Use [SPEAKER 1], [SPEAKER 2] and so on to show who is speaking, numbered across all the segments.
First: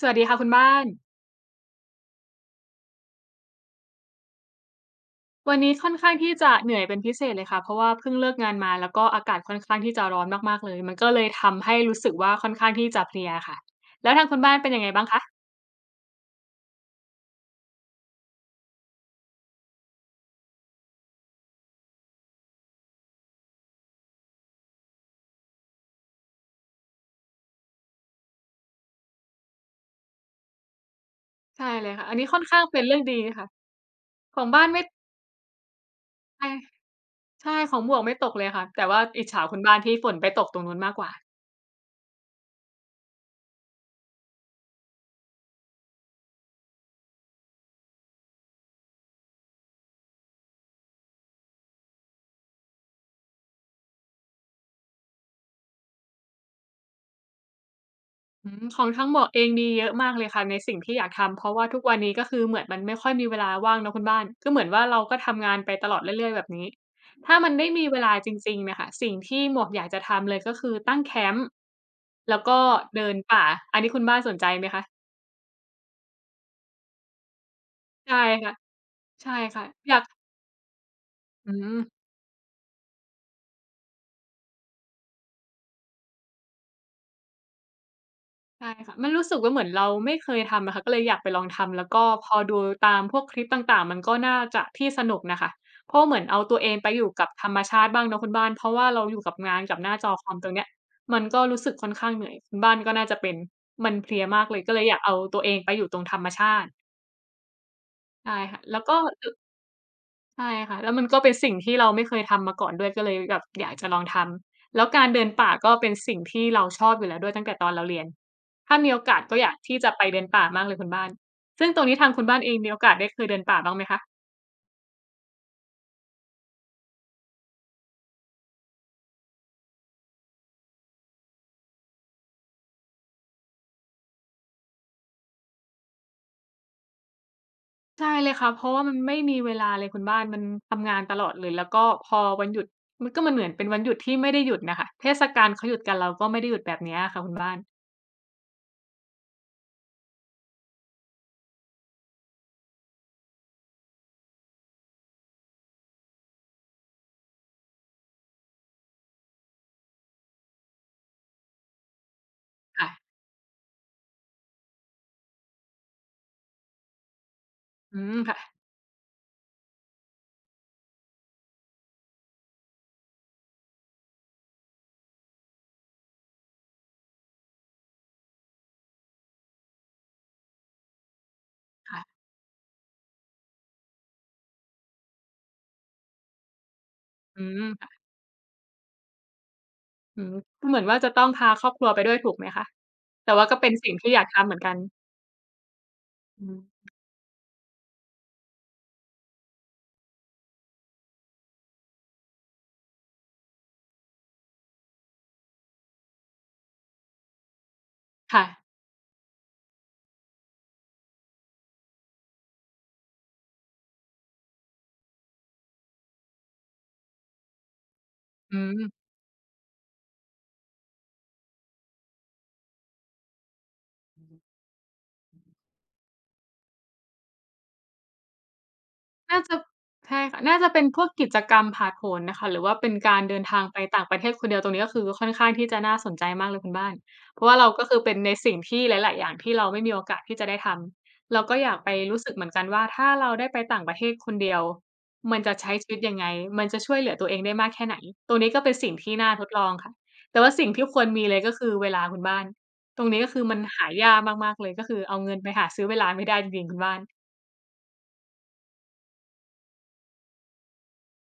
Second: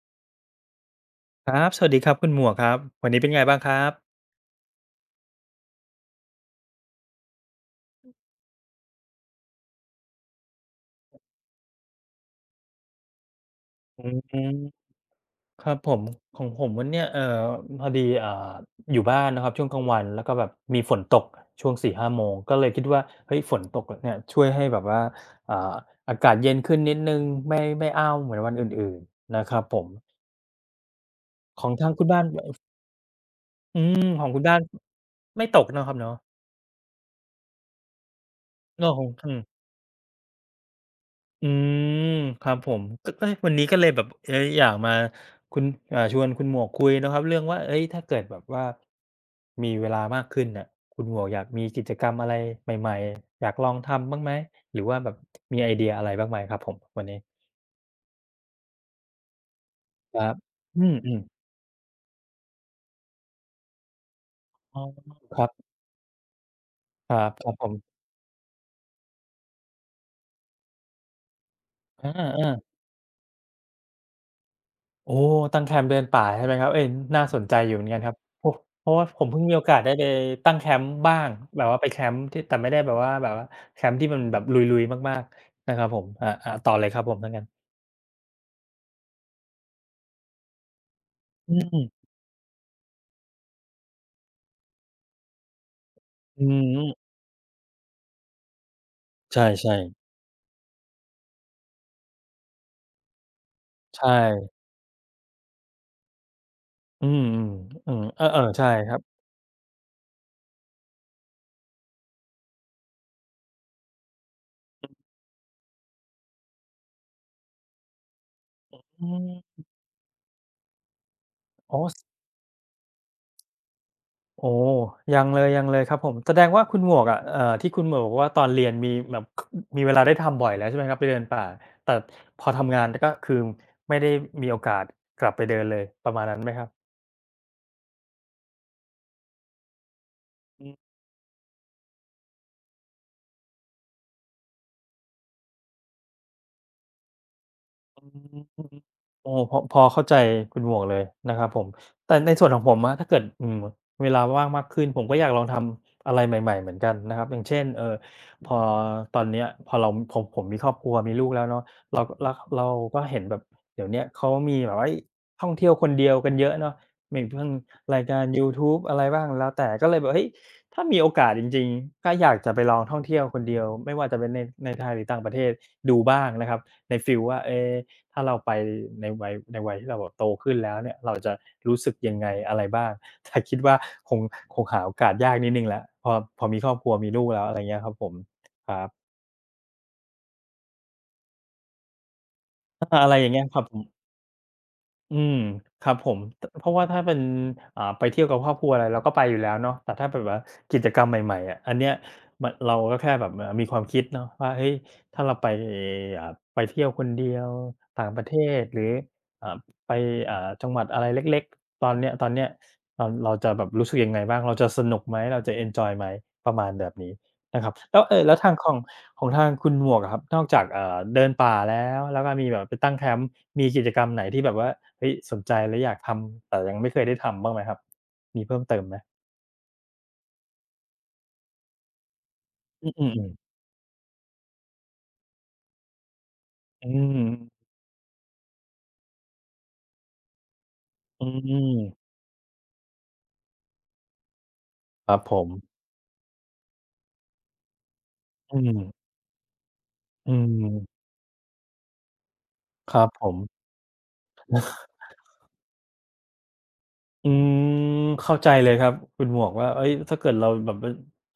[SPEAKER 1] สวัสดีค่ะคุณบ้าน
[SPEAKER 2] ครับสวัสดีครับคุณหมวกครับวันนี้เป็นไงบ้างครับ
[SPEAKER 1] วันนี้ค่อนข้างที่จะเหนื่อยเป็นพิเศษเลยค่ะเพราะว่าเพิ่งเลิกงานมาแล้วก็อากาศค่อนข้างที่จะร้อนมากๆเลยมันก็เลยทำให้รู้สึกว่าค่อนข้างที่จะเพลียค่ะ
[SPEAKER 2] อื
[SPEAKER 1] แล้วทางคุณ
[SPEAKER 2] ม
[SPEAKER 1] บ้านเป็นยังไงบ้างคะ
[SPEAKER 2] ครับผมของผมวันเนี้ยพอดีอยู่บ้านนะครับช่วงกลางวันแล้วก็แบบมีฝนตกช่วง4-5โมงก็เลยคิดว่าเฮ้ยฝนตกอะเนี่ยช่วยให้แบบว่าอ่าอากาศเย็นขึ้นนิดหนึ่งไม่อ้าวเหมือนวันอื่นๆนะครับผมขอ
[SPEAKER 1] ใช่
[SPEAKER 2] ง
[SPEAKER 1] เล
[SPEAKER 2] ทา
[SPEAKER 1] ย
[SPEAKER 2] งคุ
[SPEAKER 1] ค่ะ
[SPEAKER 2] ณ
[SPEAKER 1] อัน
[SPEAKER 2] บ้าน
[SPEAKER 1] นี้ค่อน
[SPEAKER 2] อ
[SPEAKER 1] ข้างเป็นเรื่องดีค่ะ
[SPEAKER 2] อืมของ
[SPEAKER 1] ข
[SPEAKER 2] คุณ
[SPEAKER 1] อง
[SPEAKER 2] บ้าน
[SPEAKER 1] บ้านไม่
[SPEAKER 2] ไม่ตกเนาะครับเนาะ
[SPEAKER 1] ใช่ใช่ของหมวกไม่ตกเลยค่ะแต่
[SPEAKER 2] เนาะ
[SPEAKER 1] ว่า
[SPEAKER 2] ของ
[SPEAKER 1] อิจ
[SPEAKER 2] อืม
[SPEAKER 1] ฉาคุณบ้านที่ฝนไปตกตรงนู้นมากกว่า
[SPEAKER 2] อืมครับผมก็เอ๊ยวันนี้ก็เลยแบบเอ๊ยอยากมาคุณชวนคุณหมวกคุยนะครับเรื่องว่าเอ๊ยถ้าเกิดแบบว่ามีเวลามากขึ้นน่ะคุณหมวกอยากมีกิจกรรมอะไรใหม่ๆอยากลองทำบ้างไหมหรือว่าแบบมีไอเดียอะไรบ้างไหมครับผมวันนี้
[SPEAKER 1] อืมของทางหมวกเองมีเยอะมาก
[SPEAKER 2] ค
[SPEAKER 1] เลย
[SPEAKER 2] รับ
[SPEAKER 1] ค่ะในสิ่ง
[SPEAKER 2] อื
[SPEAKER 1] ที่อยาก
[SPEAKER 2] มๆ
[SPEAKER 1] ทำเพราะว่าทุกวันนี้ก็คือเหมือนมันไม่ค่อยมีเวลาว่างเนาะคุณบ้านก็เหมือน
[SPEAKER 2] อ๋
[SPEAKER 1] ว่า
[SPEAKER 2] อ
[SPEAKER 1] เราก็
[SPEAKER 2] ค
[SPEAKER 1] ทำ
[SPEAKER 2] รับ
[SPEAKER 1] งานไปตลอดเรื่อยๆแบบนี้
[SPEAKER 2] ครับ
[SPEAKER 1] ถ้า
[SPEAKER 2] ค
[SPEAKER 1] มั
[SPEAKER 2] รั
[SPEAKER 1] น
[SPEAKER 2] บผ
[SPEAKER 1] ได้มี
[SPEAKER 2] ม
[SPEAKER 1] เวลาจริงๆน่ะค่ะสิ่งที่หมวกอยากจะทำเลยก็คือตั้งแคมป์
[SPEAKER 2] อ
[SPEAKER 1] แล้ว
[SPEAKER 2] า
[SPEAKER 1] ก็
[SPEAKER 2] ๆ
[SPEAKER 1] เดินป่าอันนี้คุณบ้านสนใจไหมคะ
[SPEAKER 2] โอ้ตั้งแคมป์เดินป่าใช่ไหมครับเอ๊ยน่าสนใจอยู่เหมือนกันครั
[SPEAKER 1] ใช่
[SPEAKER 2] บโพ
[SPEAKER 1] ค่ะ
[SPEAKER 2] ราะเพราะว่าผม
[SPEAKER 1] ใช่
[SPEAKER 2] เพิ่งมีโอ
[SPEAKER 1] ค่ะ
[SPEAKER 2] กาส
[SPEAKER 1] อ
[SPEAKER 2] ได้
[SPEAKER 1] ยาก
[SPEAKER 2] ไปตั้งแคมป์บ้าง
[SPEAKER 1] อื
[SPEAKER 2] แบบ
[SPEAKER 1] ม
[SPEAKER 2] ว่าไปแคมป์ที่แต่ไม่ได้แบบว่าแคมป์ที่มันแบบลุยๆมากๆนะครับผมอาต่อเลยครับผมถ้างั้น
[SPEAKER 1] ใช่ค่ะมันรู้สึกว่าเหมือนเราไม่เคยทำอะค่ะก็เลยอยากไปลอง
[SPEAKER 2] อื
[SPEAKER 1] ทำแล้วก็
[SPEAKER 2] ม
[SPEAKER 1] พอดูตามพวกคลิปต่างๆมันก็น่าจะที่สนุกน่ะค่ะเพราะว่าเหมือนเอา
[SPEAKER 2] อื
[SPEAKER 1] ตัวเอง
[SPEAKER 2] ม
[SPEAKER 1] ไปอยู่กับธรรมชาติบ้างเนาะคุณบ้านเพราะว่าเราอยู่กับ
[SPEAKER 2] ใช
[SPEAKER 1] งาน
[SPEAKER 2] ่
[SPEAKER 1] กับหน้า
[SPEAKER 2] ๆ
[SPEAKER 1] จอคอมตรงเนี้ยมันก็รู้สึกค่อนข้างเหนื่อยคุณบ้านก็น่าจะเป็นมันเพ
[SPEAKER 2] ใช่
[SPEAKER 1] ลียมากเลยก็เลยอยากเอาตัวเองไปอยู่ตรงธรรมชาติ
[SPEAKER 2] อืมๆอืมเอ
[SPEAKER 1] ใช่
[SPEAKER 2] อๆ
[SPEAKER 1] ค่ะ
[SPEAKER 2] ใช่
[SPEAKER 1] แล้ว
[SPEAKER 2] ค
[SPEAKER 1] ก็
[SPEAKER 2] รับ
[SPEAKER 1] อ ใช่ค่ะแล้วมันก็เป็นสิ่งที่เราไม่เคยทำมาก่อนด้วยก็เลยแบบอยากจะลองทำแล้วการเดินป่าก็เป็นสิ่งที่เราชอบอยู่แล้วด้วยตั้งแต่ตอนเราเรียนถ้ามีโอ
[SPEAKER 2] อื
[SPEAKER 1] กาสก็อยาก
[SPEAKER 2] ม
[SPEAKER 1] ที่จะไปเดินป่ามากเลยคุณบ้านซึ่งต
[SPEAKER 2] อ๋
[SPEAKER 1] ร
[SPEAKER 2] อ
[SPEAKER 1] งนี้ทางคุณบ้านเองมีโอกาสได้เคยเดินป่าบ้างไหมคะ
[SPEAKER 2] โอ้ยังเลยยังเลยครับผมแสดงว่าคุณหมวกอะที่คุณหมวกบอกว่าตอนเรียนมีแบบมีเวลาได้ทำบ่อยแล้วใช่ไหมครับไปเดินป่าแต่พอทำงานก็คือไม่ได้มีโอกาสกลับไปเดินเลยประมาณนั้นไหมครับ
[SPEAKER 1] ใช่เลยค่ะเพราะว่ามันไม่มีเวลาเลยคุณบ้านมัน
[SPEAKER 2] อืม
[SPEAKER 1] ทำงานตลอดเลยแล้วก็พอวันหยุดมันก็มันเหมือนเป็นวันหยุดที่ไม่ได้หยุดน่ะค่ะเทศกาลเขาหยุดกันเราก็ไม่ได้หยุดแบบเนี้ยอะค่ะคุณบ้าน
[SPEAKER 2] อืมโอ้พอพอเข้าใจคุณหมวกเลยนะครับผมแต่ในส่วนของผมอะถ้าเกิดอืมเวลาว่างมากขึ้นผมก็อยากลองทำอะไรใหม่ๆเหมือนกันนะครับอย่างเช่นพอตอนเนี้ยพอเราผมมีครอบครัวมีลูกแล้วเนาะเราเราเรา
[SPEAKER 1] ค่ะ
[SPEAKER 2] ก็เห็นแบบเดี๋ยวเนี้ยเขามีแบบว่าเฮ้ยท่องเที่ยวคนเดียวกันเยอะเนาะมีเพิ่ง
[SPEAKER 1] อื
[SPEAKER 2] ราย
[SPEAKER 1] ม
[SPEAKER 2] การ
[SPEAKER 1] ค่ะ
[SPEAKER 2] ยูทูบอะไรบ้างแล้วแต่ก็เลยแบบเฮ้ยถ้ามีโอกาสจริงๆก็อยากจะไปลองท่องเที่ยวคนเดียวไม่ว่าจะเป็นในไทยหรือต่างประเทศดูบ้างนะครับในฟีลว่าเอ๊ ถ้าเราไปในวัยที่เราแบบโตขึ้นแล้วเนี่ยเราจะรู้สึกยัง
[SPEAKER 1] ค่ะ
[SPEAKER 2] ไงอะไรบ้าง แต่คิดว่าคงคงหาโอกาสยากนิดหนึ่งแล้วพอพอมีครอบครัวมีลูก
[SPEAKER 1] อื
[SPEAKER 2] แล้วอะไร
[SPEAKER 1] ม
[SPEAKER 2] เงี้ยครับผมครับ
[SPEAKER 1] อืมก็เหมือนว่าจะต้องพาครอบครัวไปด้วยถูกไหมคะ
[SPEAKER 2] อาอะไรอย่า
[SPEAKER 1] แต่
[SPEAKER 2] งเงี้
[SPEAKER 1] ว่า
[SPEAKER 2] ยค
[SPEAKER 1] ก็
[SPEAKER 2] รับ
[SPEAKER 1] เป็น
[SPEAKER 2] ผม
[SPEAKER 1] สิ่งที่อยากทำเหมือนกัน
[SPEAKER 2] อืมครับผมต
[SPEAKER 1] อื
[SPEAKER 2] เพราะว่า
[SPEAKER 1] ม
[SPEAKER 2] ถ้าเป็นไปเที่ยวกับครอบครัวอะไรเราก็ไปอยู่แล้วเนาะแต่ถ้าแบบว่ากิจกรรมใหม่ๆอะอันเนี้ยมันเราก็แค่แบบมีความคิดเนาะว่าเฮ้ยถ้าเราไปอ่าไปเที่ยวคนเดียวต่างประเท
[SPEAKER 1] ค่ะ
[SPEAKER 2] ศหรืออ่าไปจังหวัดอะไรเล็กๆตอนเนี้ยเราจะแบบรู้สึกยังไงบ้างเราจะสนุกไหมเราจะเอนจอยไหมประมาณแบบนี้นะครับแล้วแล้วทาง
[SPEAKER 1] อื
[SPEAKER 2] ของ
[SPEAKER 1] ม
[SPEAKER 2] ของทางคุณหมวกอะครับนอกจากเดินป่าแล้วแล้วก็มีแบบไปตั้งแคมป์ มีกิจกรรมไหนที่แบบว่าเฮ้ยสนใจและอยากทำแต่ยังไม่เคยได้ทำบ้างไหมครับมีเพิ่มเติมไหม
[SPEAKER 1] น่าจะใช่ค่ะน่าจะเป็นพวกกิจกรรมผาดโหนน่ะค่ะหรือว่าเป็
[SPEAKER 2] อื
[SPEAKER 1] น
[SPEAKER 2] ม
[SPEAKER 1] การ
[SPEAKER 2] ๆ
[SPEAKER 1] เดิน
[SPEAKER 2] ๆ
[SPEAKER 1] ทางไปต่างประเทศคนเดียวตรงนี้ก็คือค่อนข้างที่จะน่าสนใจมากเลยคุณ
[SPEAKER 2] อื
[SPEAKER 1] บ้าน
[SPEAKER 2] ม
[SPEAKER 1] เพราะว่าเราก็คือเป็นในสิ่งที่หลายๆอย่างที่เราไม่มีโอกาสที่จะได้ท
[SPEAKER 2] อื
[SPEAKER 1] ำเราก็อยาก
[SPEAKER 2] ม
[SPEAKER 1] ไปรู้สึกเหมือนกันว่าถ้าเราได้ไปต่างประเทศคนเดียว
[SPEAKER 2] ครับผ
[SPEAKER 1] มันจะใช้
[SPEAKER 2] ม
[SPEAKER 1] ชีวิตยังไงมันจะช่วยเหลือตัวเองได้มากแค่ไหนตรงนี้
[SPEAKER 2] อื
[SPEAKER 1] ก็เป็นสิ่ง
[SPEAKER 2] ม
[SPEAKER 1] ที่น่าทดลองค่ะ
[SPEAKER 2] อื
[SPEAKER 1] แต่ว่าสิ่งที่คว
[SPEAKER 2] ม
[SPEAKER 1] รมีเลยก็คือเวลาคุณบ้าน
[SPEAKER 2] ค
[SPEAKER 1] ต
[SPEAKER 2] รั
[SPEAKER 1] รง
[SPEAKER 2] บ
[SPEAKER 1] นี้
[SPEAKER 2] ผ
[SPEAKER 1] ก็คือมัน
[SPEAKER 2] ม
[SPEAKER 1] หายากมากๆเลยก็คือเอาเงินไปหาซื้อเวลาไม่ได้จริงๆคุณบ้าน
[SPEAKER 2] อืมเข้าใจเลยครับคุณหมวกว่าเอ้ยถ้าเกิดเราแบบว่า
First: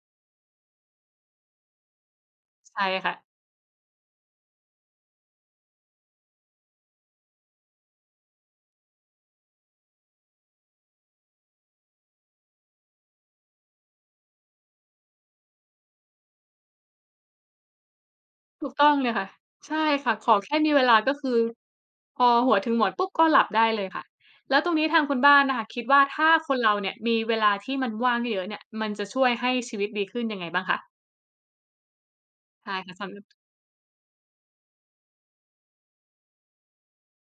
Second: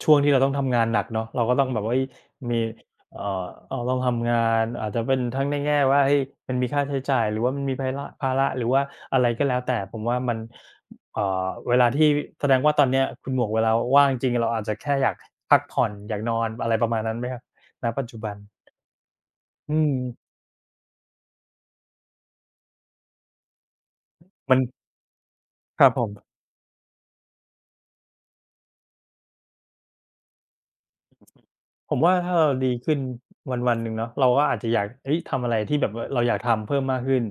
[SPEAKER 2] ช่วงที่เราต้องทำงานหนักเนาะเราก็ต้องแบบว่ายมี
[SPEAKER 1] ใช่ค่ะ
[SPEAKER 2] เอ่อต้องทำงานอาจจะเป็นทั้งในแง่ว่าเฮ้ยมันมีค่าใช้จ่ายหรือว่ามันมีภาระหรือว่าอะไรก็แล้วแต่ผมว่ามันเวลาที่แสดงว่าตอนเนี้ยคุณหมวกเวลาว่างจริงๆเราอาจจะแค่อยากพักผ่อนอยากนอนอะไรประมาณนั้นไหมครับณปัจจุบัน
[SPEAKER 1] ถูกต้องเลยค่ะ
[SPEAKER 2] อื
[SPEAKER 1] ใช่
[SPEAKER 2] ม
[SPEAKER 1] ค่ะขอแค่มีเวลาก็คือพอหัวถึงหมอนปุ๊บก็หลับได้เลยค่ะ
[SPEAKER 2] มั
[SPEAKER 1] แล้
[SPEAKER 2] น
[SPEAKER 1] วตรงนี้ทางคุณบ้านน่ะค่ะคิ
[SPEAKER 2] ค
[SPEAKER 1] ด
[SPEAKER 2] รับ
[SPEAKER 1] ว่า
[SPEAKER 2] ผม
[SPEAKER 1] ถ้าคนเราเนี่ยมีเวลาที่มันว่างเยอะๆเนี่ยมันจะช่วยให้ชีวิตดีขึ้นยังไงบ้างคะ
[SPEAKER 2] ผมว่าถ้าเรา
[SPEAKER 1] ใช่
[SPEAKER 2] ดี
[SPEAKER 1] ค่ะ
[SPEAKER 2] ขึ้น
[SPEAKER 1] สำหรับ
[SPEAKER 2] วันๆหนึ่งเนาะเราก็อาจจะอยากเอ้ยทำอะไรที่แบบว่าเราอยากทำเพิ่มมากขึ้น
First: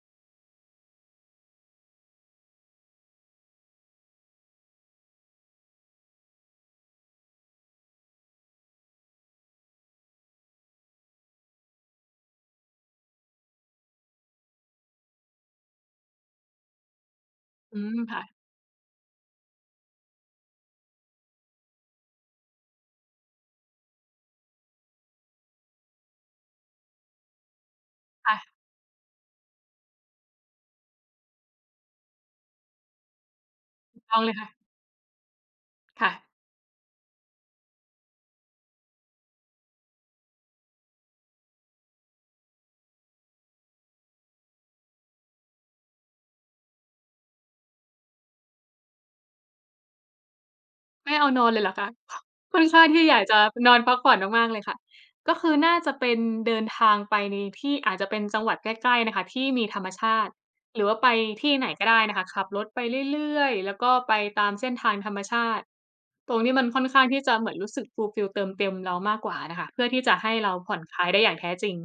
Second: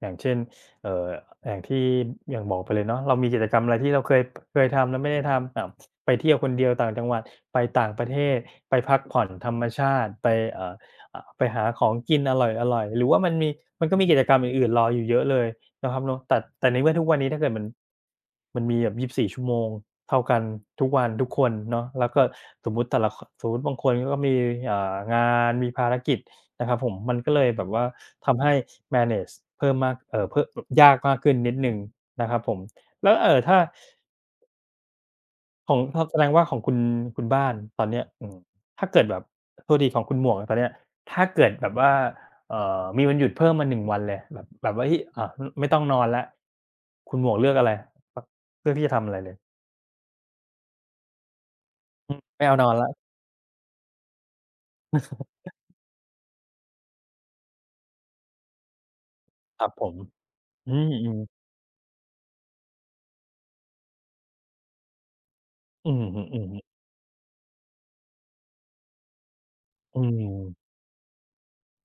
[SPEAKER 2] อย่างเช่นเอ่ออย่างที่อย่างบอกไปเลยเนาะเรามีกิจกรรมอะไรที่เราเคยทำแล้วไม่ได้ทำไปเที่ยวคนเดียวต่างจังหวัดไปต่างประเทศไปพักผ่อนธรรมชาติไปเอ่อไปหาของกินอร่อยอร่อยหรือว่ามันมีมันก็มีกิจกรรมอื่นๆรออยู่เยอะเลย นะครับเนาะแต่ในเมื่อทุกวันนี้ถ้าเกิดมัน
[SPEAKER 1] อืมค่ะ
[SPEAKER 2] มันมีแบบยีบสี่ชั่วโมงเท่ากันทุกวันทุกคนเนาะแล้วก็สมมุติแต่ละคสมมุติบางคนก็มีงานมีภารกิจนะครับผมมันก็เลยแบบว่าทำให้
[SPEAKER 1] ค่ะ
[SPEAKER 2] manage เพิ่มมากเพิ่มยากมากขึ้นนิดหนึ่งนะครับผมแล้วถ้า
[SPEAKER 1] ถูกต้องเลยค่ะ
[SPEAKER 2] ของครับ
[SPEAKER 1] ค่ะ
[SPEAKER 2] แสดงว่าของคุณคุณบ้านตอนเนี้ยอืมถ้าเกิดแบบโทษทีของคุณหมวกอะตอนเนี้ยถ้าเกิดแบบว่ามีวันหยุดเพิ่มมา1วันเลยแบบว่าเฮ้ยอ่าไม่ต้องนอนแล้วคุณหมวกเลือกอะไรปเลือกที่จะทำอะไรเลย
[SPEAKER 1] ไม่เอานอนเลยเหรอคะ
[SPEAKER 2] ไม่เอา
[SPEAKER 1] ค่อ
[SPEAKER 2] น
[SPEAKER 1] น
[SPEAKER 2] อน
[SPEAKER 1] ข้าง
[SPEAKER 2] แล้ว
[SPEAKER 1] ที่อยากจะนอนพักผ่อนมากๆเลยค่ะก็คือน่าจะเป็นเดินทางไปในที่อาจจะเป็นจังหวัดใกล้ๆน่ะค่ะที่
[SPEAKER 2] ค
[SPEAKER 1] มี
[SPEAKER 2] รับ
[SPEAKER 1] ธร
[SPEAKER 2] ผ
[SPEAKER 1] รม
[SPEAKER 2] ม
[SPEAKER 1] ชาติ
[SPEAKER 2] อื
[SPEAKER 1] หรือว่าไป
[SPEAKER 2] มๆ
[SPEAKER 1] ที่ไหนก็ได้นะคะขับรถไปเรื่อยๆแล้วก็ไปตามเส้นทางธรรมชาติ
[SPEAKER 2] อือฮึ
[SPEAKER 1] ตรงนี้มัน
[SPEAKER 2] ๆ
[SPEAKER 1] ค่อนข้างที่จะเหมือนรู้สึก fulfill เติมเต็มเรามากกว่าน่ะค่ะเพื่อ
[SPEAKER 2] อื
[SPEAKER 1] ที่จะให้เรา
[SPEAKER 2] ม
[SPEAKER 1] ผ่อนคลายได้อย่างแท้จริง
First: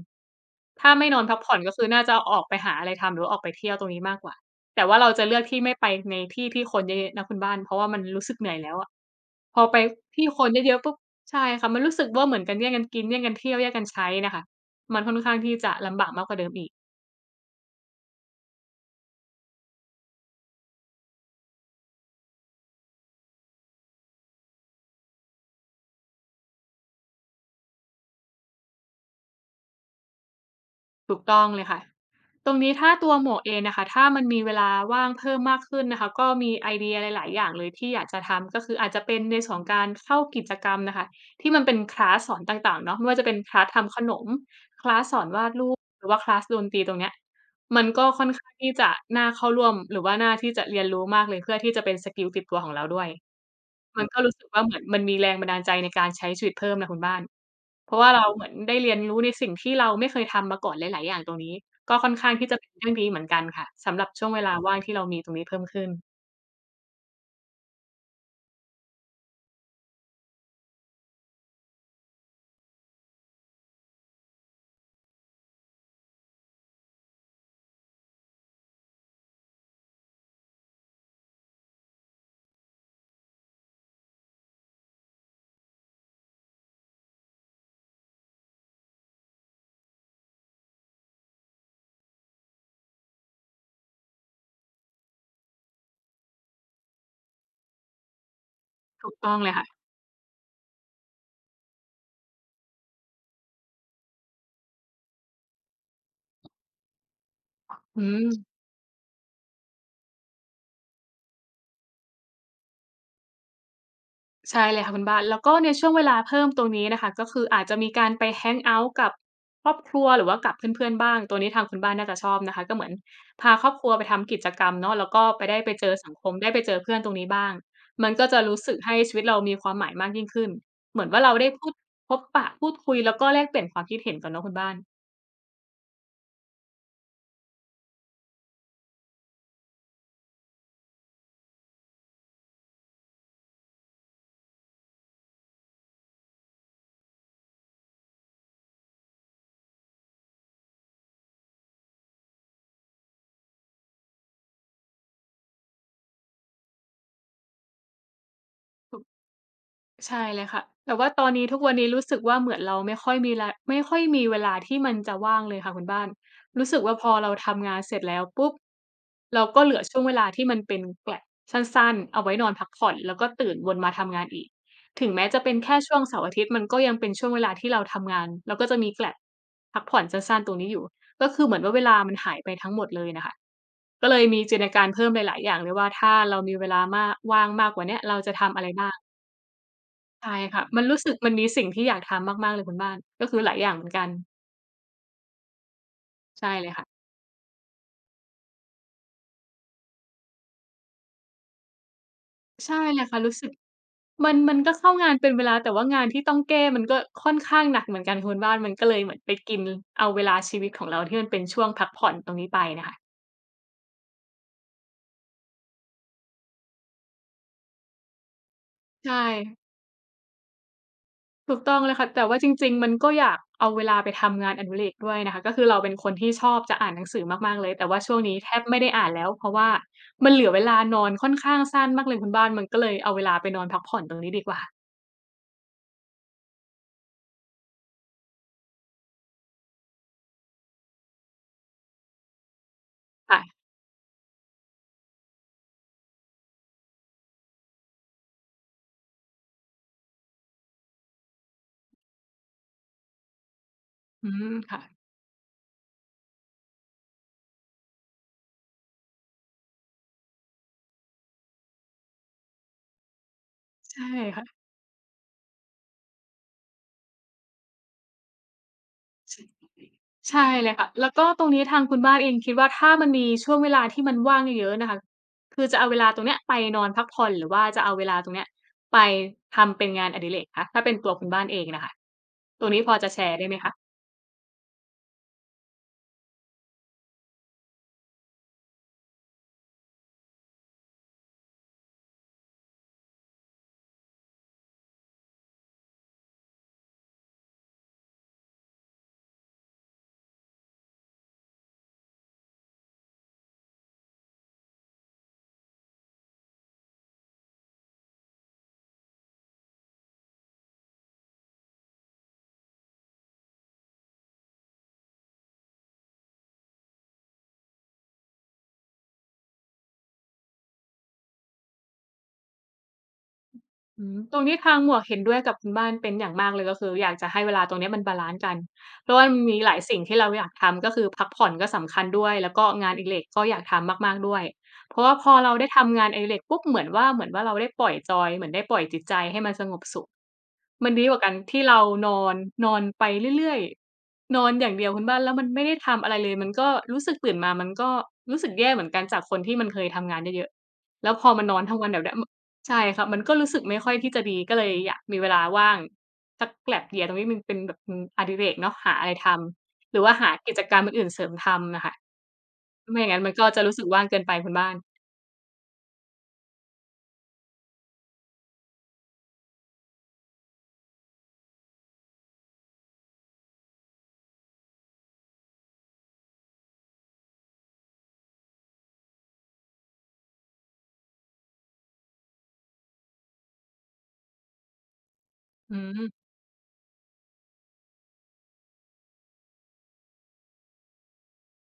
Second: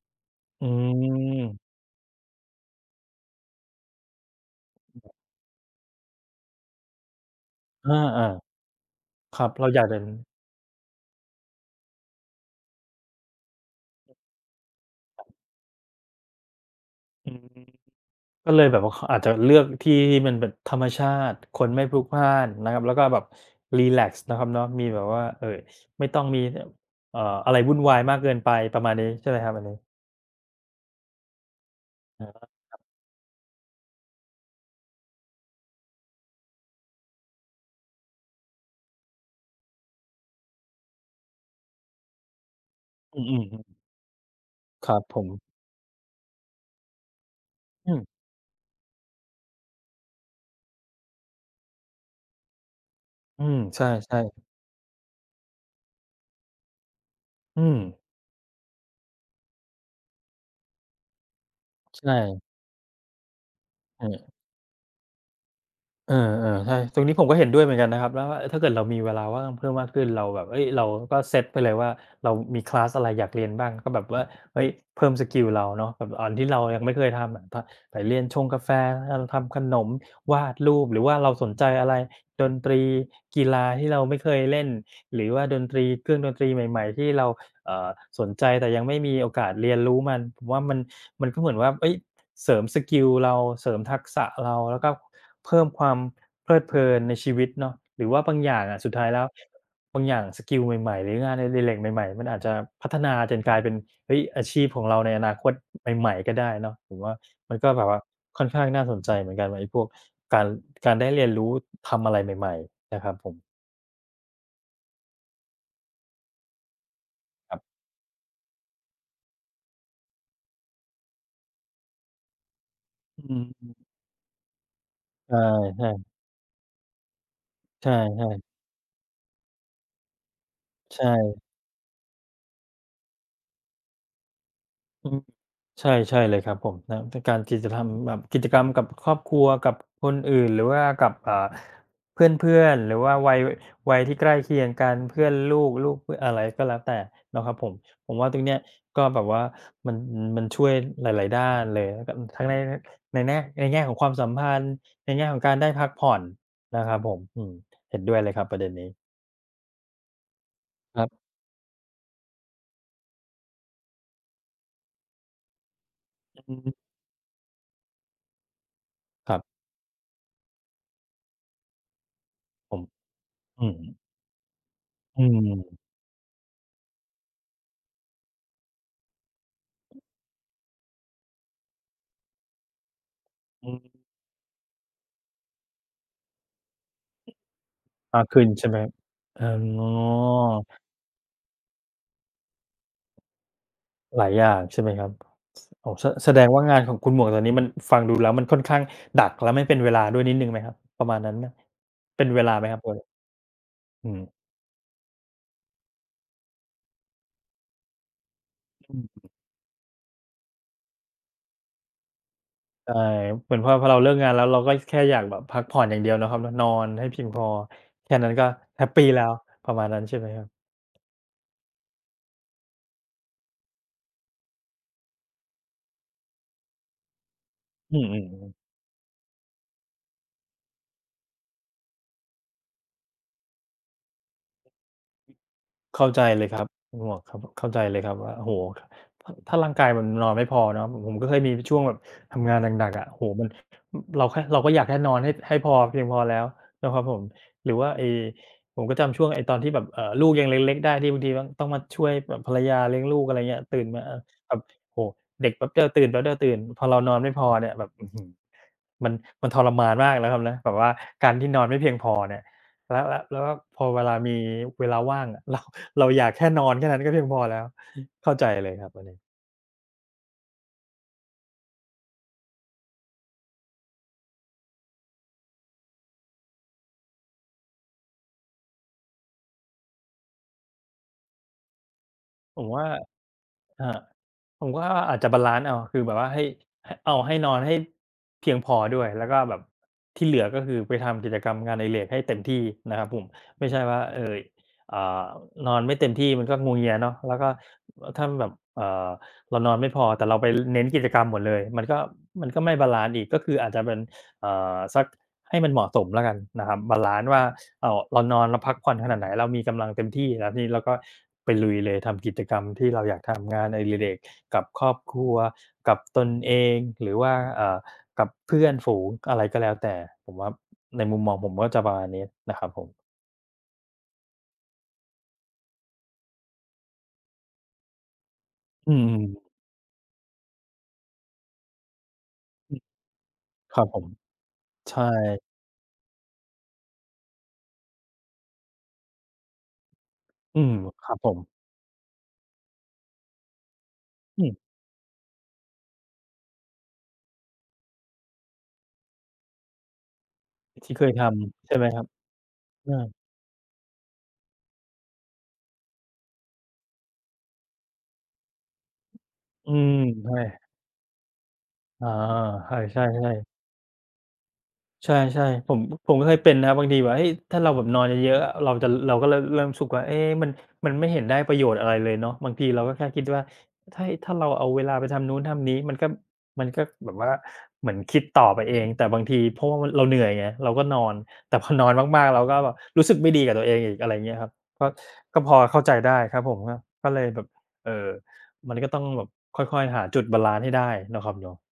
[SPEAKER 2] อื
[SPEAKER 1] ถ้าไม่นอนพักผ่อนก็
[SPEAKER 2] ม
[SPEAKER 1] คือน่าจะออกไปหาอะไรทำหรือว่าออกไปเที่ยวตรงนี้มากกว่า แต่ว่าเราจะเลือกที่ไม่ไปในที่ที่คนเยอะๆนะคุณบ้านเพราะว่า
[SPEAKER 2] อ
[SPEAKER 1] มันรู้
[SPEAKER 2] า
[SPEAKER 1] สึกเหนื่อยแล้วอะ
[SPEAKER 2] ๆครับ
[SPEAKER 1] พอ
[SPEAKER 2] เรา
[SPEAKER 1] ไป
[SPEAKER 2] อยากจะ
[SPEAKER 1] ที่คนเยอะๆปุ๊บใช่ค่ะมันรู้สึกว่าเหมือนกันแย่งกันกินแย่งกันเที่ยวแย่งกันใช้น่ะค่ะมันค่อนข้างที่จะลำบากมากกว่าเดิมอีก
[SPEAKER 2] อืม ก็เลยแบบว่าเขาอาจจะเลือกที่ที่มันแบบธรรมชาติคนไม่พลุกพล่านนะครับแล้วก็แบบรีแลกซ์นะครับเนาะมีแบบว่าไม่ต้องมีอะไรวุ่นวายมากเกินไปประมาณนี้ใช่ไหมครับอันนี้
[SPEAKER 1] ถูกต้องเลยค่ะต
[SPEAKER 2] อา
[SPEAKER 1] รงนี้ถ้าตัวหมวกเองนะคะถ้ามันมีเวลาว่างเพิ่มมากขึ้นนะคะก็มีไอเดียหลายๆอย่างเลยที่อยากจะทำก็คืออาจจะเป็นในส่วนของการเข้ากิจกรรมน่ะค่ะที่มันเป็นคลาสสอนต่างๆเนาะไม่ว่า
[SPEAKER 2] อื
[SPEAKER 1] จะเป็น
[SPEAKER 2] ม
[SPEAKER 1] คลาส
[SPEAKER 2] ๆ
[SPEAKER 1] ทำขนมค
[SPEAKER 2] ๆค
[SPEAKER 1] ลา
[SPEAKER 2] รับ
[SPEAKER 1] สส
[SPEAKER 2] ผ
[SPEAKER 1] อนวาด
[SPEAKER 2] ม
[SPEAKER 1] รูปหรือว่าคลาสดนตรีตรงเนี้ยมัน
[SPEAKER 2] อืม
[SPEAKER 1] ก็ค่อนข้างที่จะน่าเข้าร่วมหรือว่าน่าที่จะเรียนรู้มากเลยเพื่อที่จะเป็นสกิลติดตัวของเราด้วย
[SPEAKER 2] อืมใช
[SPEAKER 1] มัน
[SPEAKER 2] ่
[SPEAKER 1] ก็รู้สึกว่าเหมือนมันมีแรงบันดาลใจในการใช้ชีวิตเพิ่มนะคุณบ้าน
[SPEAKER 2] ๆอืม
[SPEAKER 1] เพราะว่าเราเหมือนได้เรียนรู้ในสิ่งที่เราไม่เคยทำมาก่อนหลายๆอย่างตรงนี้ก็
[SPEAKER 2] ใช
[SPEAKER 1] ค่อนข้างที่
[SPEAKER 2] ่
[SPEAKER 1] จะเป็นเรื่องดีเหมือนกันค่ะสำหรับช่วง
[SPEAKER 2] ใช่
[SPEAKER 1] เวลาว่างที่เรามีตรงนี้เพิ่มขึ้น
[SPEAKER 2] เออๆใช่ ตรงนี้ผมก็เห็นด้วยเหมือนกันนะครับแล้วว่าเถ้าเกิดเรามีเวลาว่างเพิ่มมากขึ้นเราแบบเฮ้ยเราก็เซตไปเลยว่าเรามีคลาสอะไรอยากเรียนบ้าง ก็แบบว่าเฮ้ยเพิ่มสกิลเราเนาะแบบอันที่เรายังไม่เคยทำอะทไปเรียนชงกาแฟเราทำขนม วาดรูป หรือว่าเราสนใจอะไรดนตรีกีฬาที่เราไม่เคยเล่นหรือว่าดนตรีเครื่องดนตรีใหม่ๆที่เราเอ่อสนใจแต่ยังไม่มีโอกาสเรียนรู้มัน ผมว่ามันก็เหมือนว่าเฮ้ย เสริมสกิลเราเสริมทักษะเราแล้วก็เพิ่มความเพลิดเพลินในชีวิตเนาะหรือว่าบางอย่างอะสุดท้า
[SPEAKER 1] ถู
[SPEAKER 2] ย
[SPEAKER 1] ก
[SPEAKER 2] แล้ว
[SPEAKER 1] ต้องเลยค่ะ
[SPEAKER 2] บางอย่างสกิลใหม่ๆหรืองานอดิเรกใหม่ๆมันอาจจะพัฒนาจนกลายเป็นเฮ้ยอาชีพของเราในอนาคตใหม่ๆก็ได้เนาะผมว่ามันก็แบบว่า
[SPEAKER 1] อื
[SPEAKER 2] ค่อน
[SPEAKER 1] ม
[SPEAKER 2] ข้างน่าสนใจเหมือนกันว่าไอ้พวกการการได้เรียนรู้ทำอะไรใหม่ๆนะครับผม
[SPEAKER 1] ใช่เลยค่ะคุณบ้านแล้วก็ในช่วงเวลาเพิ่มตรงนี้นะคะก็คือ
[SPEAKER 2] ครั
[SPEAKER 1] อาจจะ
[SPEAKER 2] บ
[SPEAKER 1] มีการไปแฮงเอาต์กับครอบครัวหรือว่ากับเพื่อนๆบ้างตัวนี้ทางคุณบ้านน่าจะชอบนะคะก็เหมือน
[SPEAKER 2] อ
[SPEAKER 1] พาครอ
[SPEAKER 2] ืม
[SPEAKER 1] บครัวไปทำกิจกรรมเนาะแล้วก็ไปได้ไปเจอ
[SPEAKER 2] ใช่
[SPEAKER 1] สังคมได้ไปเจอเพื่อนตรงนี้บ้าง
[SPEAKER 2] ๆใช่
[SPEAKER 1] มันก็จะรู้
[SPEAKER 2] ๆ
[SPEAKER 1] สึกให้ชีวิตเรามีความหมายมากยิ่งขึ้นเหมือนว่าเรา
[SPEAKER 2] ใช่
[SPEAKER 1] ได้พูดพบปะพูดคุยแล้วก็แลกเปลี่ยนความคิดเห็นกันเนาะคุณบ้าน
[SPEAKER 2] อืม ใช่ใช่เลยครับผมนะแต่การกิจกรรแบบกิจกรรมกับครอบครัวกับคนอื่นหรือว่ากับอ่าเพื่อนๆหรือว่าวัยที่ใกล้เคียงกันเพื่อนลูกเพื่อนอะไรก็แล้วแต่เนาะครับผมผมว่าตรงเนี้ยก็แบบว่ามันมันช่วยหลายๆด้านเลยแล้วก็ทั้งในในแน่ในแง่ของความสัมพันธ์ในแง่ของการได้พักผ่อนนะครับผมอืมเห็นด้วยเลยครับประเด็นนี้
[SPEAKER 1] ใช่เลยค่ะแต่
[SPEAKER 2] ครั
[SPEAKER 1] ว่าตอ
[SPEAKER 2] บ
[SPEAKER 1] นนี้ทุกวันนี้รู้สึกว่าเหมือนเราไม่ค่อยมีลาไม่ค่อยมีเวลาที่มันจะว่างเลยค่ะคุณบ้าน
[SPEAKER 2] อื
[SPEAKER 1] รู้
[SPEAKER 2] ม
[SPEAKER 1] สึกว่าพอเราทำงานเสร็จแล้วปุ๊บ
[SPEAKER 2] ครั
[SPEAKER 1] เราก็
[SPEAKER 2] บ
[SPEAKER 1] เหลือช่วงเวลาที่มันเป็น gap สั้นๆเอาไว้นอนพัก
[SPEAKER 2] ผม
[SPEAKER 1] ผ่อนแล้วก็ตื่น
[SPEAKER 2] อื
[SPEAKER 1] วน
[SPEAKER 2] ม
[SPEAKER 1] มาทำงานอีก ถึง
[SPEAKER 2] อื
[SPEAKER 1] แม้จะเป็นแค่
[SPEAKER 2] ม
[SPEAKER 1] ช่วงเสาร์อาทิตย์มันก็ยังเป็นช่วงเวลาที่เราทำงานเราก็จะมี gap พักผ่อนสั้นๆตรงนี้อยู่ก็คือเหมือนว่าเวลามันหายไปทั้งหมดเลยน่ะค่ะ
[SPEAKER 2] อืม
[SPEAKER 1] ก็เลยมีจินตนาการเพิ่มหลายๆอย่างเลยว่าถ้าเรามีเวลามากว่างมากกว่าเนี้ยเรา
[SPEAKER 2] มาก
[SPEAKER 1] จะ
[SPEAKER 2] ขึ้น
[SPEAKER 1] ทำอะไร
[SPEAKER 2] ใช่ไหม
[SPEAKER 1] บ้าง
[SPEAKER 2] อ๋อ
[SPEAKER 1] ใช่ค่ะมันรู้สึกมันมีสิ่งที่อยากทำมากๆเลยคุณบ้านก็คือหลายอย่างเหมือนกัน
[SPEAKER 2] หลายอย่างใช่ไหมครับโอ้แสแสด
[SPEAKER 1] ใช่
[SPEAKER 2] งว่า
[SPEAKER 1] เลย
[SPEAKER 2] งาน
[SPEAKER 1] ค่ะ
[SPEAKER 2] ของคุณหมวกตอนนี้มันฟังดูแล้วมันค่อนข้างดักแลวไม่เป็นเวลาด้วยนิดหนึ่งไหมครับประมาณนั้นไหมเป็นเวลาไหมค
[SPEAKER 1] ใช่
[SPEAKER 2] รับตัว
[SPEAKER 1] เลยค่ะรู้สึก
[SPEAKER 2] อื
[SPEAKER 1] มัน
[SPEAKER 2] ม
[SPEAKER 1] มันก็เข้างานเป็นเวลาแต่ว่างานที่ต้องแก้มันก็ค่อนข้างหนักเหมือนกันคุณบ้านมันก็เลยเหมือน
[SPEAKER 2] อืม
[SPEAKER 1] ไปกินเอาเวลาชีวิตของเราที่มันเป็นช่วงพักผ่อนตรงนี้ไปน่ะ
[SPEAKER 2] ใช่
[SPEAKER 1] ค่ะ
[SPEAKER 2] เหมือนพอเราเลิกงานแล้วเราก็แค่อยากแบบพักผ่อนอย่างเดียวเนาะครับเนาะนอนให้เพียงพอแค่นั้นก็แฮปปีแล้
[SPEAKER 1] ใช่
[SPEAKER 2] วประมาณนั้นใช่ไหมครับ
[SPEAKER 1] ถูกต้องเลยค่ะแต่ว่าจริงๆมันก็อยากเอาเวลาไปทำงานอดิเรกด้วยนะคะก็คือเราเป็นคนที่ชอบจะอ่านหนังสือมากๆเลยแต่
[SPEAKER 2] อื
[SPEAKER 1] ว่าช่วงนี้แท
[SPEAKER 2] อ
[SPEAKER 1] บ
[SPEAKER 2] ๆๆ
[SPEAKER 1] ไม่ได้อ่านแล้วเพราะว่ามันเหลือเวลานอนค่อนข้างสั้นมากเลยคุณบ้านมันก็เลยเอาเวลาไปนอนพักผ่อนตรงนี้ดีกว่า
[SPEAKER 2] เข้าใจเลยครับหมวกครับเข้าใจเลยครับว่าโอ้โฮถถ้าร่างกายมันนอนไม่พอเนาะผมก็เคยมีช่วงแบบทำงานหนักๆอะโอ้โฮมัน
[SPEAKER 1] ค่ะ
[SPEAKER 2] อเราแค่เราก็อยากแค่นอนให้ให้พอเพียงพอแล้วนะครับผมหรือว่าไอ้ผมก็จำช่วงไอ้ตอนที่แบบลูกยังเล็กๆได้ที่บางทีต้องมาช่วยแบบภรรยาเลี้ยงลูกอะไรเงี้ยตื่นมาเออ
[SPEAKER 1] อื
[SPEAKER 2] แบ
[SPEAKER 1] ม
[SPEAKER 2] บ
[SPEAKER 1] ค่ะ
[SPEAKER 2] โอ้โฮเด็กแป๊บเดียวตื่นแป๊บเดียวตื่นพอเรานอนไม่พอเนี่ยแบบอื้อฮือ มันมันทรมานมากแล้วครับนะแบบว่าการที่นอนไม่เพียงพอเนี่ยแล้วก็พอเว
[SPEAKER 1] ใช่
[SPEAKER 2] ลามี
[SPEAKER 1] ค่ะ
[SPEAKER 2] เวลาว่างอะเราเราอยากแค่นอนแค่นั้นก็เพียงพอแล้วเข้าใจเลยครับอันนี้
[SPEAKER 1] ชใช่เลยค่ะแล้วก็ตรงนี้ทางคุณบ้านเองคิดว่าถ้ามันมีช่วงเวลาที่มันว่างเยอะๆนะคะคือจะเอาเวลาตรงเนี้ยไปนอนพักผ่อนหรือว่าจะเอาเวลาตรงเนี้ยไปทำเป็นงานอดิเรกคะถ้าเป็นตัวคุณบ้านเองน่ะค่ะ
[SPEAKER 2] ผ
[SPEAKER 1] ตร
[SPEAKER 2] ม
[SPEAKER 1] งนี้
[SPEAKER 2] ว่า
[SPEAKER 1] พอจะแชร์ได้ไหมคะ
[SPEAKER 2] อา ผมก็อาจจะบาลันซ์เอาคือแบบว่าให้ใหเอาให้นอนให้เพียงพอด้วย แล้วก็แบบที่เหลือก็คือไปทำกิจกรรมงานอดิเรกให้เต็มที่นะครับผมไม่ใช่ว่าอ่านอนไม่เต็มที่มันก็งัวเงียเนาะแล้วก็ถ้าแบบเรานอนไม่พอแต่เราไปเน้นกิจกรรมหมดเลยมันก็ไม่บาลันซ์อีกก็คืออาจจะเป็นสักให้มันเหมาะสมแล้วกันนะครับบาลันซ์ว่าเรานอนเราพักผ่อนขนาดไหนเรามีกำลังเต็มที่แล้วทีนี้เราก็ไปลุยเลยทำกิจกรรมที่เราอยากทำงานอดิเรก กับครอบครัวกับตนเองหรือว่ากับเพื่อนฝูงอะไรก็แล้วแต่ผมว่าในมุมมองผมก็จะประมาณนี้นะครับผม
[SPEAKER 1] อืมตรงนี้ทางหมวกเห็นด้วยกับคุณบ้านเป็นอย่างมากเลยก็คืออยากจะให้เวลาตรงเนี้ยมันบาลันซ์กัน
[SPEAKER 2] อื
[SPEAKER 1] เพราะ
[SPEAKER 2] ม
[SPEAKER 1] ว่ามันมีหลายสิ่งที่เราอยากทำก็คือพักผ่อนก็สำคัญด้วยแล้วก็งานอดิเรกก็อยาก
[SPEAKER 2] ๆครับ
[SPEAKER 1] ทำ
[SPEAKER 2] ผม
[SPEAKER 1] มากๆด้วยเพ
[SPEAKER 2] ใช่
[SPEAKER 1] ราะว่าพอเราได้ทำงานอดิเรกปุ๊บเหมือนว่าเราได้ปล่อยจอยเหมือนได้ปล่อยจิตใจให้มันสงบสุข
[SPEAKER 2] อืม
[SPEAKER 1] มันดี
[SPEAKER 2] ค
[SPEAKER 1] ก
[SPEAKER 2] รับ
[SPEAKER 1] ว่า
[SPEAKER 2] ผ
[SPEAKER 1] การ
[SPEAKER 2] ม
[SPEAKER 1] ที่เรานอนนอนไปเรื่อยๆน
[SPEAKER 2] อื
[SPEAKER 1] อนอย่า
[SPEAKER 2] ม
[SPEAKER 1] งเดียวคุณบ้านแล้วมันไม่ได้ทำอะไรเลยมันก็รู้สึกตื่นมามันก็รู้สึกแย่เหมือนกันจากคนที่มันเคยทำงานเยอะ
[SPEAKER 2] ที่
[SPEAKER 1] ๆ
[SPEAKER 2] เค
[SPEAKER 1] แล้
[SPEAKER 2] ย
[SPEAKER 1] ว
[SPEAKER 2] ท
[SPEAKER 1] พอมันนอน
[SPEAKER 2] ำ
[SPEAKER 1] ทั้
[SPEAKER 2] ใช่
[SPEAKER 1] ง
[SPEAKER 2] ไหม
[SPEAKER 1] วันแบ
[SPEAKER 2] ค
[SPEAKER 1] บ
[SPEAKER 2] รับ
[SPEAKER 1] เนี้ย ใช่
[SPEAKER 2] อา
[SPEAKER 1] ครับมันก็รู้สึกไม่ค่อยที่จะดีก็เลยอยากมีเวลาว่างสัก gap year ตรงนี้มันเป็นแบบอืมอดิเรกเนาะหาอะไรท
[SPEAKER 2] อื
[SPEAKER 1] ำห
[SPEAKER 2] ม
[SPEAKER 1] รือว่าหา
[SPEAKER 2] ใช่
[SPEAKER 1] กิจกรรมอื่นๆเสริมทำน่ะค่ะ
[SPEAKER 2] อา
[SPEAKER 1] ไม่อ
[SPEAKER 2] ใช่
[SPEAKER 1] ย่างงั้นมันก็
[SPEAKER 2] ๆ
[SPEAKER 1] จะ
[SPEAKER 2] ๆ
[SPEAKER 1] รู้สึกว่างเกินไปคุณบ้าน
[SPEAKER 2] ใช่ๆผมก็เคยเป็นนะบางทีแบบเฮ้ยถ้าเราแบบนอนเยอะๆอะเราก็เริ่มรู้สึกว่าเอ๊ะมันไม่เห็นได้ประโยชน์อะไรเลยเนาะบางทีเราก็แค่คิดว่าถ้าเราเอาเวลาไปทำนู้นทำนี้มันก็แบบว่าเหมือนคิดต่อไปเองแต่บางทีเพราะว่ามันเราเหนื่อยไงเราก็นอนแต่พอนอนมากๆเราก็แบบรู้สึกไม่ดีกับตัวเองอีกอะไรอย่างเงี้ยครับก็ก็พอ
[SPEAKER 1] อื
[SPEAKER 2] เข้าใจได้
[SPEAKER 1] ม
[SPEAKER 2] ครับผมก็ก็เลยแบบเอ่อมันก็ต้องแบบค่อยๆหาจุดบาลันซ์ให้ได้เนาะครับเนาะ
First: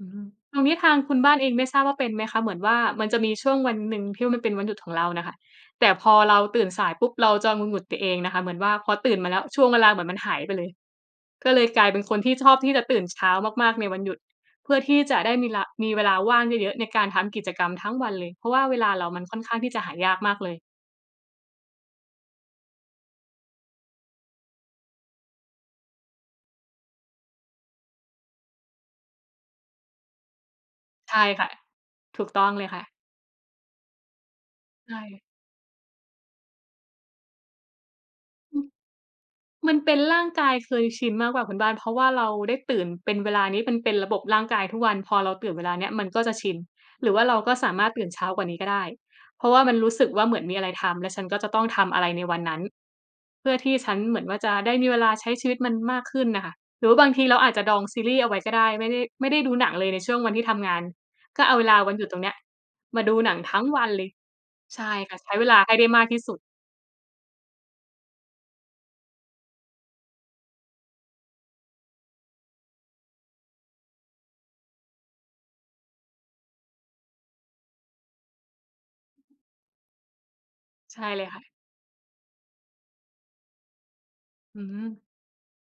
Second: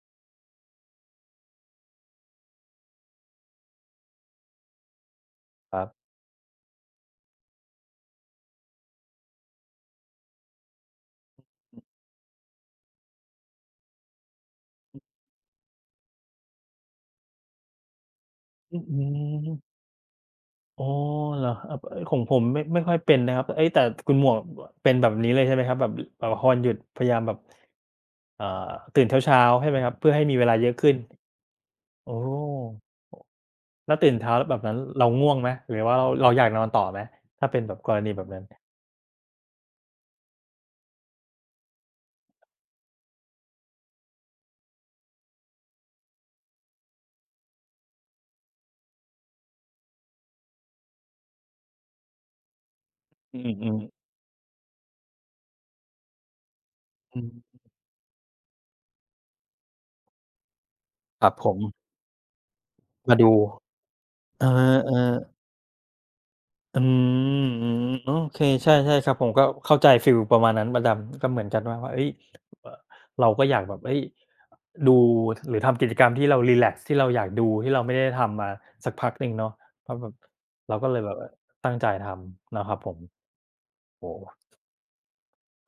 [SPEAKER 1] อืมตรงนี้ทางคุณบ้านเองไม่ทราบว่าเป็นไหมคะเหมือนว่ามันจะมีช่วงวันหนึ่งที่มันเป็นวันหยุดของเราน่ะค่ะ
[SPEAKER 2] ครั
[SPEAKER 1] แต่พ
[SPEAKER 2] บ
[SPEAKER 1] อเราตื่นสายปุ๊บเราจะงุนหงิดตัวเองนะคะเหมือนว่าพอตื่นมาแล้วช่วงเวลาเหมือนมันหายไปเลยก็เลยกลายเป็นคนที่ชอบที่จะตื่นเช้ามากๆในวันหยุดเพื่อที่จะได้มีเวลาว่างเยอะๆในการทำกิจกรรมทั้งวันเลยเพราะว่าเว
[SPEAKER 2] อือ
[SPEAKER 1] ลา
[SPEAKER 2] ฮึ
[SPEAKER 1] เรามันค่อนข้างที่จะหายากมากเลย
[SPEAKER 2] อ๋อเหรอครับเออของผมไม่ค่อยเป็นนะครับเอ๊ยแต่คุณหมวกเป็นแบบนี้เลยใช่ไหมครับแบบวอวันหยุดพยายามแบบเอ่อตื่นเช้าๆใช่ไหมครับเพื่อให้มีเวลาเยอะขึ้น
[SPEAKER 1] ใช่ค่ะ
[SPEAKER 2] โอ
[SPEAKER 1] ถูกต้องเลยค่ะ
[SPEAKER 2] ้แล้วตื่นเช้าแบบนั้น
[SPEAKER 1] ใช่
[SPEAKER 2] เราง่วงไหมหรือว่าเราอยากนอนต่อไหมถ้าเป็นแบบกรณีแบบนั้น
[SPEAKER 1] มันเป็นร่างกายเคยชินมากกว่าคุณบ้านเพราะว่าเราได้ตื่นเป็นเวลานี้มันเป็นระบบร่างกายทุกวันพอเราตื่นเวลาเนี้ยมันก็จะชินหรือว่าเราก็สามารถตื่นเช้ากว่านี้ก็ได้เพราะว่ามันรู้สึกว่าเหมือนมีอะไรทำและฉันก็จะต้องทำอะไรในวันนั้น
[SPEAKER 2] อื
[SPEAKER 1] เพื่อที่
[SPEAKER 2] มๆ
[SPEAKER 1] ฉันเหมือนว่าจะได้มีเวลาใช้ชีวิตมันมากขึ้นน่ะค่ะหรือว่าบาง
[SPEAKER 2] อื
[SPEAKER 1] ทีเราอาจจะ
[SPEAKER 2] ม
[SPEAKER 1] ดองซีรีส์เอาไว้ก็ได้ไม่ได้ดูหนังเลยในช่วงวันที่ทำงาน
[SPEAKER 2] ครับ
[SPEAKER 1] ก็
[SPEAKER 2] ผ
[SPEAKER 1] เอา
[SPEAKER 2] ม
[SPEAKER 1] เวลาวันหยุดตรงเนี้ยมาดู
[SPEAKER 2] มา
[SPEAKER 1] ห
[SPEAKER 2] ดู
[SPEAKER 1] นังทั้งวันเลย
[SPEAKER 2] เออ
[SPEAKER 1] ใช่ค่ะ
[SPEAKER 2] ๆ
[SPEAKER 1] ใช้เวลาให้ได้มากที่สุด
[SPEAKER 2] อืมอืมโอเคใช่ใช่ครับผมก็เข้าใจฟีลประมาณนั้นประดำก็เหมือนกันว่าเฮ้ยเอ่อเราก็อยากแบบเฮ้ยดูหรือทำกิจกรรมที่เรารีแลกซ์ที่เราอยากดูที่เราไม่ได้ทำมาสักพักหนึ่งเนาะเพราะแบบเราก็เลย
[SPEAKER 1] ใช่
[SPEAKER 2] แบบ
[SPEAKER 1] เลยค่ะ
[SPEAKER 2] ตั้งใจทำนะครับผมโอ้โฮ
[SPEAKER 1] อืม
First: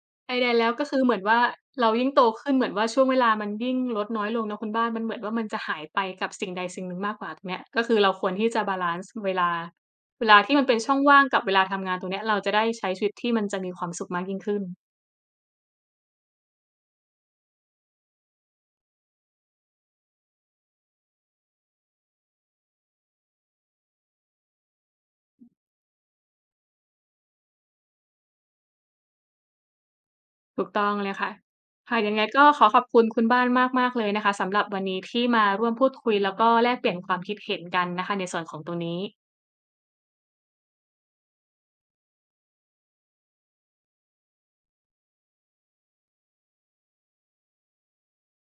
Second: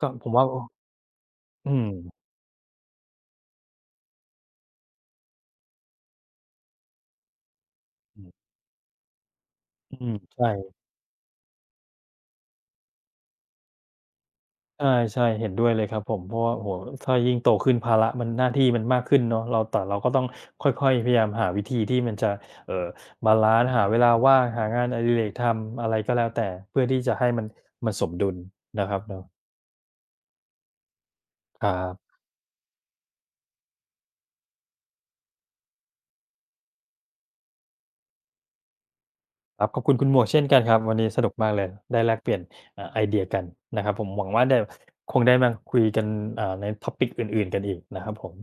[SPEAKER 2] ก็ผ
[SPEAKER 1] ไอ
[SPEAKER 2] ม
[SPEAKER 1] ล
[SPEAKER 2] ว่า
[SPEAKER 1] แดน
[SPEAKER 2] โอ้
[SPEAKER 1] แล้วก็คือเหมือนว่า
[SPEAKER 2] อืม
[SPEAKER 1] เรายิ่งโตขึ้นเหมือนว่าช่วงเวลามันยิ่งลดน้อยลงเนาะคุณบ้านมันเหมือนว่ามันจะหายไปกับสิ่งใดสิ่งหนึ่งมากกว่าตรงเนี้ยก็คือเรา
[SPEAKER 2] อื
[SPEAKER 1] คว
[SPEAKER 2] อ
[SPEAKER 1] รที่จะบาลันซ์เวลา
[SPEAKER 2] อืม
[SPEAKER 1] เวลา
[SPEAKER 2] ใช่
[SPEAKER 1] ที่มันเป็นช่องว่างกับเวลาทำงานตรงเนี้ยเราจะได้ใช้ชีวิตที่มันจะมีความสุขมากยิ่งขึ้น
[SPEAKER 2] ใช่ๆเห็นด้วยเลยครับผมเพราะว่าโอ้โฮถ้ายิ่งโตขึ้นภาระมันหน้าที่มันมากขึ้นเนาะเราแต่เราก็ต้องค่อยๆพยายามหาวิธีที่มันจะเอ่อบาลันซ์หาเวลาว่างหางานอดิเรกทำอะไรก็แล้วแต่เพื่อที่จะให้มันมันสมดุลนะครับเนาะ
[SPEAKER 1] ถูกต้องเลยค่ะ
[SPEAKER 2] ครั
[SPEAKER 1] ค่ะยั
[SPEAKER 2] บ
[SPEAKER 1] งไงก็ขอขอบคุณคุณบ้านมากๆเลยนะคะสำหรับวันนี้ที่มาร่วมพูดคุยแล้วก็แลกเปลี่ยนความคิดเห็นกันนะคะในส่วนของตรงนี้
[SPEAKER 2] ครับขอบคุณคุณหมวกเช่นกันครับวันนี้สนุกมากเลยได้แลกเปลี่ยนไอเดียกันนะครับผมหวังว่าได้คงได้มาคุยกันใน topic อื่นๆกันอีกนะครับผม